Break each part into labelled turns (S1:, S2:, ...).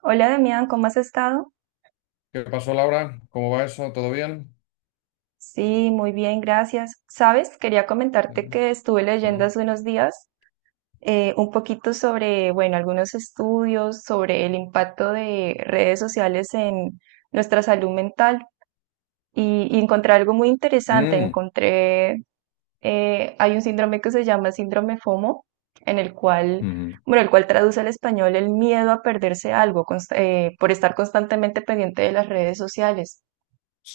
S1: Hola Damián, ¿cómo has estado?
S2: ¿Qué pasó, Laura? ¿Cómo va eso? ¿Todo bien?
S1: Sí, muy bien, gracias. Sabes, quería
S2: Sí.
S1: comentarte que estuve
S2: Sí.
S1: leyendo hace unos días un poquito sobre, bueno, algunos estudios sobre el impacto de redes sociales en nuestra salud mental y encontré algo muy interesante.
S2: Mm,
S1: Hay un síndrome que se llama síndrome FOMO, en el cual,
S2: ujú.
S1: bueno, el cual traduce al español el miedo a perderse algo por estar constantemente pendiente de las redes sociales.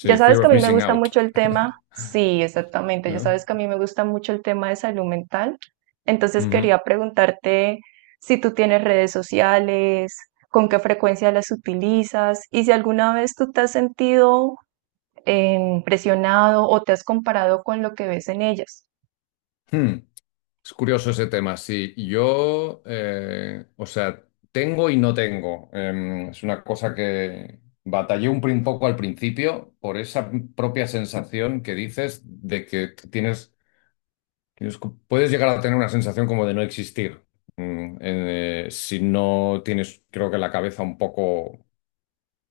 S1: Ya sabes
S2: fear
S1: que a
S2: of
S1: mí me
S2: missing
S1: gusta
S2: out.
S1: mucho el tema, sí, exactamente, ya
S2: ¿No?
S1: sabes que a mí me gusta mucho el tema de salud mental, entonces
S2: Ujú.
S1: quería preguntarte si tú tienes redes sociales, con qué frecuencia las utilizas y si alguna vez tú te has sentido presionado o te has comparado con lo que ves en ellas.
S2: Hmm. Es curioso ese tema. Sí, o sea, tengo y no tengo. Es una cosa que batallé un poco al principio por esa propia sensación que dices de que tienes- puedes llegar a tener una sensación como de no existir. Si no tienes, creo que la cabeza un poco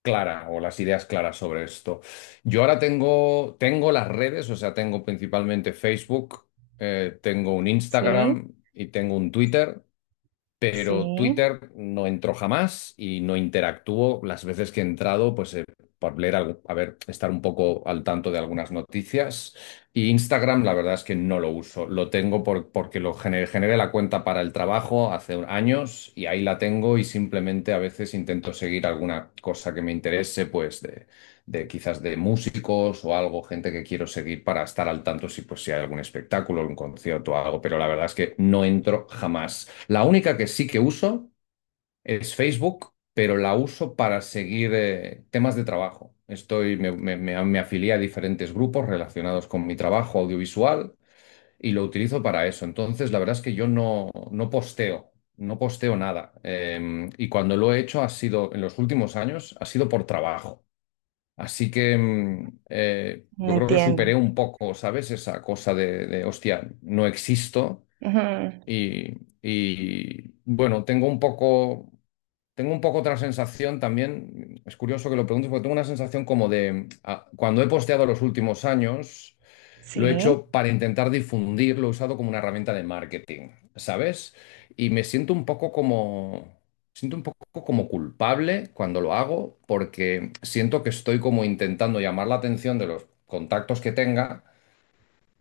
S2: clara o las ideas claras sobre esto. Yo ahora tengo las redes, o sea, tengo principalmente Facebook, tengo un
S1: Sí,
S2: Instagram y tengo un Twitter.
S1: sí,
S2: Pero Twitter no entró jamás y no interactuó. Las veces que he entrado, pues por leer algo, a ver, estar un poco al tanto de algunas noticias. Y Instagram, la verdad es que no lo uso. Lo tengo porque lo generé la cuenta para el trabajo hace años y ahí la tengo y simplemente a veces intento seguir alguna cosa que me interese, pues de quizás de músicos o algo, gente que quiero seguir para estar al tanto si, pues, si hay algún espectáculo, un concierto o algo. Pero la verdad es que no entro jamás. La única que sí que uso es Facebook, pero la uso para seguir temas de trabajo. Estoy, me- Me afilié a diferentes grupos relacionados con mi trabajo audiovisual y lo utilizo para eso. Entonces, la verdad es que yo no, no posteo, no posteo nada. Y cuando lo he hecho ha sido, en los últimos años, ha sido por trabajo. Así que yo creo que
S1: entiendo.
S2: superé un poco, ¿sabes? Esa cosa de hostia, no existo.
S1: Ujú,
S2: y, y, bueno, tengo un poco otra sensación también. Es curioso que lo preguntes porque tengo una sensación como de ah, cuando he posteado los últimos años, lo he
S1: sí,
S2: hecho para intentar difundir, lo he usado como una herramienta de marketing, ¿sabes? Y me siento un poco como, siento un poco como culpable cuando lo hago porque siento que estoy como intentando llamar la atención de los contactos que tenga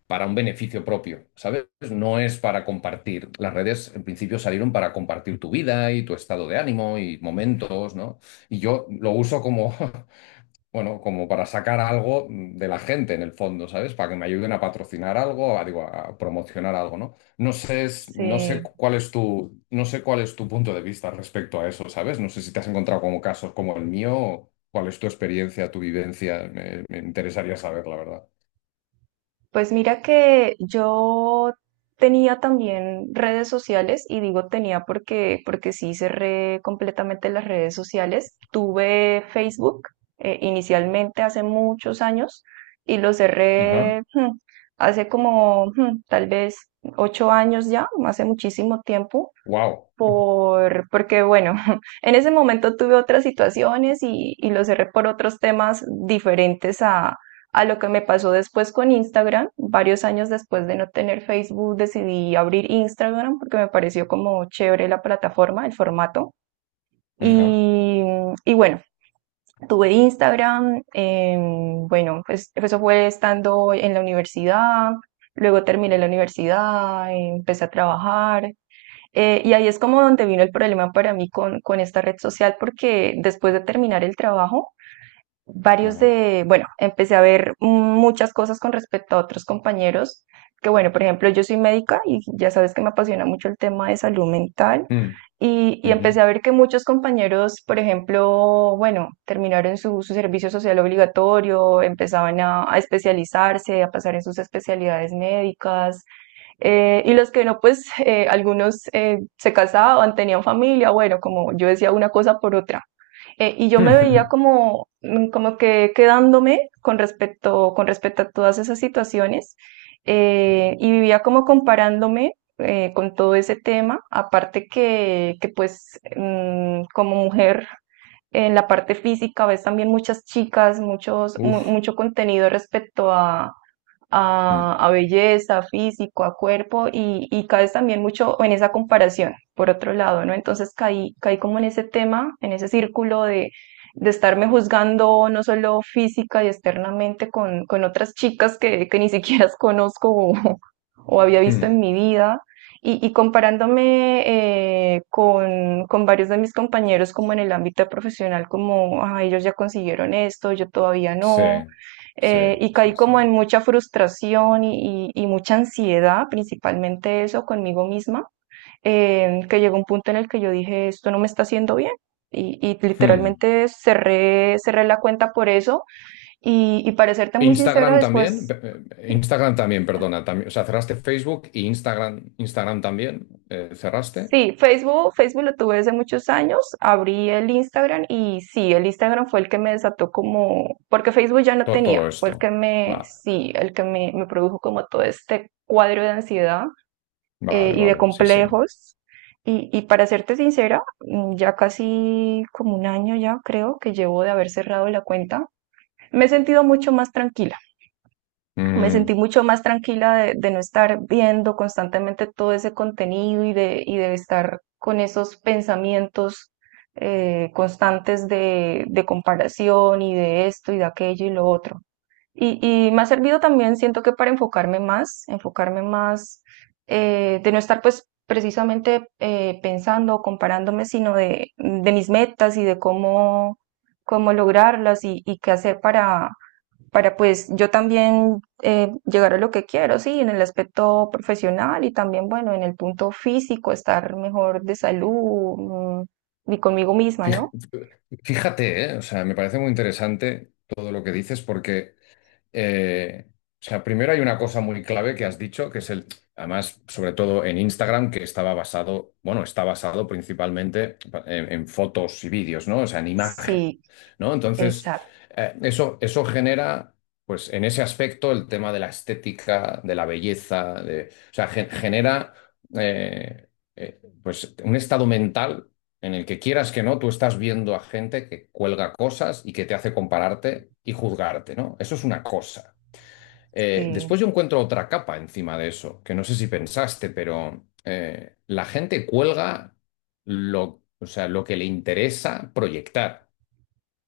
S2: para un beneficio propio, ¿sabes? No es para compartir. Las redes en principio salieron para compartir tu vida y tu estado de ánimo y momentos, ¿no? Y yo lo uso como, bueno, como para sacar algo de la gente en el fondo, ¿sabes? Para que me ayuden a patrocinar algo, a, digo, a promocionar algo, ¿no? No sé,
S1: sí.
S2: no sé cuál es tu punto de vista respecto a eso, ¿sabes? No sé si te has encontrado como casos como el mío, o cuál es tu experiencia, tu vivencia, me interesaría saber, la verdad.
S1: Pues mira que yo tenía también redes sociales y digo tenía porque, porque sí cerré completamente las redes sociales. Tuve Facebook inicialmente hace muchos años y lo
S2: Ajá.
S1: cerré hace como tal vez 8 años ya, hace muchísimo tiempo
S2: Wow.
S1: por, porque bueno, en ese momento tuve otras situaciones y lo cerré por otros temas diferentes a lo que me pasó después con Instagram. Varios años después de no tener Facebook, decidí abrir Instagram porque me pareció como chévere la plataforma, el formato. Y, y bueno, tuve Instagram, bueno, pues eso fue estando en la universidad, luego terminé la universidad, empecé a trabajar, y ahí es como donde vino el problema para mí con esta red social, porque después de terminar el trabajo, varios
S2: Ajá.
S1: de, bueno, empecé a ver muchas cosas con respecto a otros compañeros, que bueno, por ejemplo, yo soy médica y ya sabes que me apasiona mucho el tema de salud mental,
S2: Mm,
S1: y empecé
S2: ujú.
S1: a ver que muchos compañeros, por ejemplo, bueno, terminaron su, su servicio social obligatorio, empezaban a especializarse, a pasar en sus especialidades médicas, y los que no, pues algunos se casaban, tenían familia, bueno, como yo decía una cosa por otra. Y yo me veía como, como que quedándome con respecto a todas esas situaciones,
S2: Ya.
S1: y vivía como comparándome con todo ese tema, aparte que pues como mujer en la parte física ves también muchas chicas, muchos,
S2: Uf.
S1: mucho contenido respecto
S2: Mm,
S1: a belleza, físico, a cuerpo y caes también mucho en esa comparación, por otro lado, ¿no? Entonces caí, caí como en ese tema, en ese círculo de estarme juzgando no solo física y externamente con otras chicas que ni siquiera conozco o había visto
S2: mm.
S1: en mi vida. Y comparándome con varios de mis compañeros como en el ámbito profesional, como, ah, ellos ya consiguieron esto, yo todavía
S2: Sí,
S1: no,
S2: sí,
S1: y
S2: sí,
S1: caí como en
S2: señor.
S1: mucha frustración y mucha ansiedad, principalmente eso conmigo misma, que llegó un punto en el que yo dije, esto no me está haciendo bien. Y
S2: Hmm.
S1: literalmente cerré, cerré la cuenta por eso. Y para serte muy sincera,
S2: Instagram también,
S1: después,
S2: Pe- Instagram también, perdona, también, o sea, cerraste Facebook y Instagram, Instagram también, cerraste
S1: sí, Facebook, Facebook lo tuve desde muchos años, abrí el Instagram y sí, el Instagram fue el que me desató como, porque Facebook ya no tenía,
S2: Todo,
S1: fue
S2: esto.
S1: el que me,
S2: Vale,
S1: sí, el que me produjo como todo este cuadro de ansiedad
S2: vale,
S1: y de
S2: vale, sí, sí.
S1: complejos. Y para serte sincera, ya casi como un año ya creo que llevo de haber cerrado la cuenta, me he sentido mucho más tranquila. Me sentí
S2: Mm,
S1: mucho más tranquila de no estar viendo constantemente todo ese contenido y de estar con esos pensamientos constantes de comparación y de esto y de aquello y lo otro. Y, y me ha servido también, siento que para enfocarme más, de no estar pues precisamente pensando o comparándome, sino de mis metas y de cómo, cómo lograrlas y qué hacer para pues yo también llegar a lo que quiero, sí, en el aspecto profesional y también, bueno, en el punto físico, estar mejor de salud, y conmigo misma,
S2: fij-
S1: ¿no?
S2: Fíjate, o sea, me parece muy interesante todo lo que dices porque o sea, primero hay una cosa muy clave que has dicho, que es además, sobre todo en Instagram, que estaba basado, bueno, está basado principalmente en fotos y vídeos, ¿no? O sea, en imagen,
S1: Sí,
S2: ¿no? Entonces,
S1: exacto,
S2: eso genera, pues, en ese aspecto, el tema de la estética, de la belleza, de, o sea, genera, eh, pues, un estado mental en el que quieras que no, tú estás viendo a gente que cuelga cosas y que te hace compararte y juzgarte, ¿no? Eso es una cosa.
S1: sí,
S2: Después yo encuentro otra capa encima de eso, que no sé si pensaste, pero la gente cuelga o sea, lo que le interesa proyectar.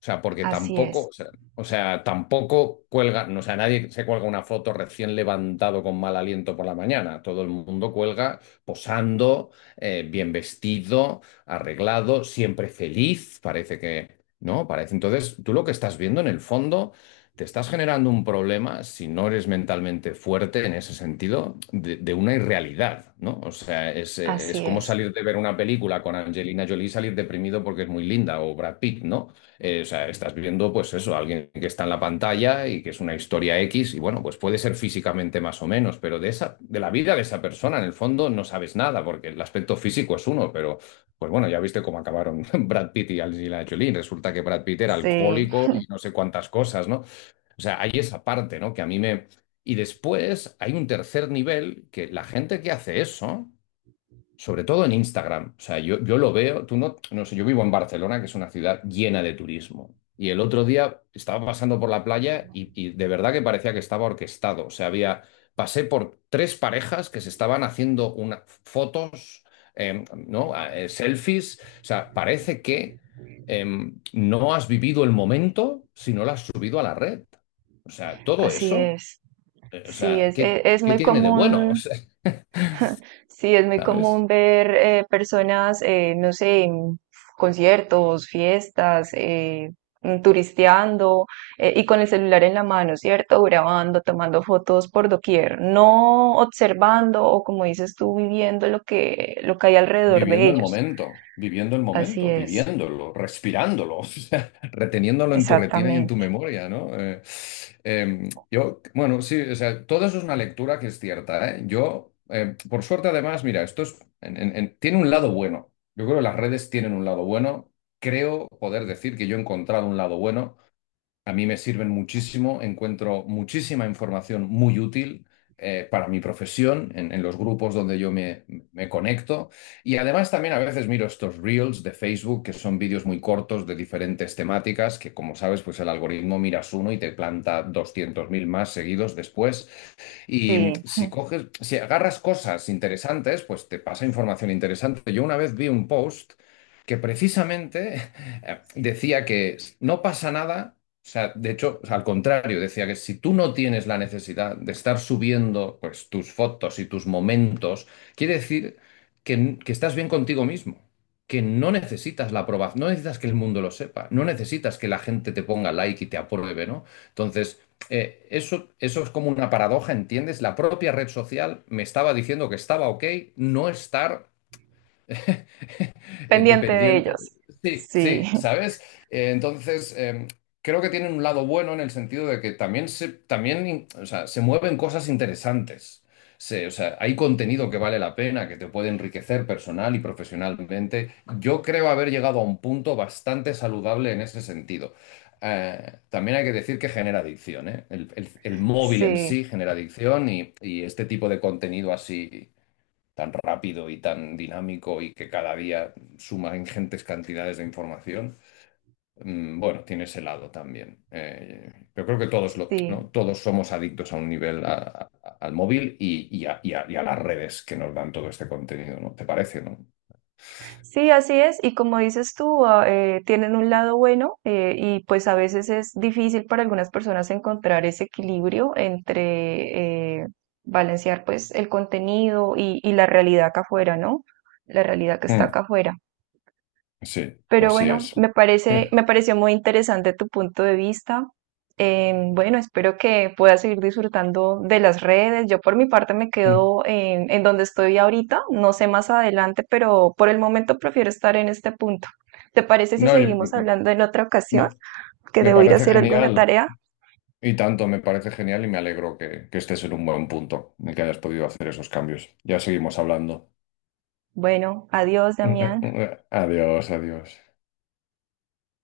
S2: O sea, porque
S1: así
S2: tampoco,
S1: es,
S2: o sea, tampoco cuelga, no, o sea, nadie se cuelga una foto recién levantado con mal aliento por la mañana. Todo el mundo cuelga posando, bien vestido, arreglado, siempre feliz, parece que, ¿no? Parece. Entonces, tú lo que estás viendo en el fondo, te estás generando un problema, si no eres mentalmente fuerte en ese sentido, de una irrealidad, ¿no? O sea, es
S1: así
S2: como
S1: es.
S2: salir de ver una película con Angelina Jolie y salir deprimido porque es muy linda, o Brad Pitt, ¿no? O sea, estás viendo, pues eso, alguien que está en la pantalla y que es una historia X, y bueno, pues puede ser físicamente más o menos, pero de la vida de esa persona, en el fondo, no sabes nada, porque el aspecto físico es uno, pero pues bueno, ya viste cómo acabaron Brad Pitt y Angelina Jolie. Resulta que Brad Pitt era
S1: Sí,
S2: alcohólico y no sé cuántas cosas, ¿no? O sea, hay esa parte, ¿no? Que a mí me. Y después hay un tercer nivel que la gente que hace eso sobre todo en Instagram. O sea, yo lo veo, tú no sé, yo vivo en Barcelona, que es una ciudad llena de turismo. Y el otro día estaba pasando por la playa y de verdad que parecía que estaba orquestado. O sea, había, pasé por tres parejas que se estaban haciendo una, fotos, ¿no? Selfies. O sea, parece que no has vivido el momento si no lo has subido a la red. O sea, todo
S1: así
S2: eso,
S1: es.
S2: o
S1: Sí,
S2: sea,
S1: es,
S2: ¿qué,
S1: es
S2: qué
S1: muy
S2: tiene de bueno? O
S1: común,
S2: sea,
S1: sí, es muy común
S2: ¿sabes?
S1: ver personas, no sé, en conciertos, fiestas, turisteando y con el celular en la mano, ¿cierto? Grabando, tomando fotos por doquier, no observando o como dices tú, viviendo lo que hay alrededor de ellos.
S2: Viviendo el
S1: Así
S2: momento,
S1: es,
S2: viviéndolo, respirándolo, o sea, reteniéndolo en tu retina y en tu
S1: exactamente.
S2: memoria, ¿no? Yo, bueno, sí, o sea, todo eso es una lectura que es cierta, ¿eh? Por suerte, además, mira, esto es, tiene un lado bueno. Yo creo que las redes tienen un lado bueno. Creo poder decir que yo he encontrado un lado bueno. A mí me sirven muchísimo, encuentro muchísima información muy útil para mi profesión en los grupos donde me conecto. Y además también a veces miro estos reels de Facebook, que son vídeos muy cortos de diferentes temáticas, que como sabes, pues el algoritmo miras uno y te planta 200.000 más seguidos después. Y
S1: Sí,
S2: si coges, si agarras cosas interesantes, pues te pasa información interesante. Yo una vez vi un post que precisamente decía que no pasa nada. O sea, de hecho, al contrario, decía que si tú no tienes la necesidad de estar subiendo pues, tus fotos y tus momentos, quiere decir que estás bien contigo mismo, que no necesitas la aprobación, no necesitas que el mundo lo sepa, no necesitas que la gente te ponga like y te apruebe, ¿no? Entonces, eso es como una paradoja, ¿entiendes? La propia red social me estaba diciendo que estaba ok no estar
S1: pendiente de
S2: dependiente.
S1: ellos.
S2: Sí,
S1: Sí,
S2: sí, ¿sabes? Eh, entonces, eh, creo que tienen un lado bueno en el sentido de que también o sea, se mueven cosas interesantes. O sea, hay contenido que vale la pena, que te puede enriquecer personal y profesionalmente. Yo creo haber llegado a un punto bastante saludable en ese sentido. También hay que decir que genera adicción, ¿eh? El móvil en
S1: sí,
S2: sí genera adicción y este tipo de contenido así tan rápido y tan dinámico y que cada día suma ingentes cantidades de información, mm, bueno, tiene ese lado también. Yo creo que todos, lo,
S1: sí.
S2: ¿no? Todos somos adictos a un nivel al móvil y a las redes que nos dan todo este contenido, ¿no? ¿Te parece, no?
S1: Sí, así es. Y como dices tú, ah, tienen un lado bueno, y pues a veces es difícil para algunas personas encontrar ese equilibrio entre balancear pues el contenido y la realidad acá afuera, ¿no? La realidad que está
S2: Mm,
S1: acá afuera.
S2: sí,
S1: Pero
S2: así
S1: bueno,
S2: es.
S1: me parece, me pareció muy interesante tu punto de vista. Bueno, espero que puedas seguir disfrutando de las redes. Yo por mi parte me
S2: Mm.
S1: quedo en donde estoy ahorita. No sé más adelante, pero por el momento prefiero estar en este punto. ¿Te parece si
S2: No, yo-
S1: seguimos
S2: mm,
S1: hablando en otra ocasión?
S2: me,
S1: Que
S2: me
S1: debo ir a
S2: parece
S1: hacer alguna
S2: genial.
S1: tarea.
S2: Y tanto, me parece genial y me alegro que estés en un buen punto, de que hayas podido hacer esos cambios. Ya seguimos hablando.
S1: Bueno, adiós, Damián.
S2: Adiós, adiós.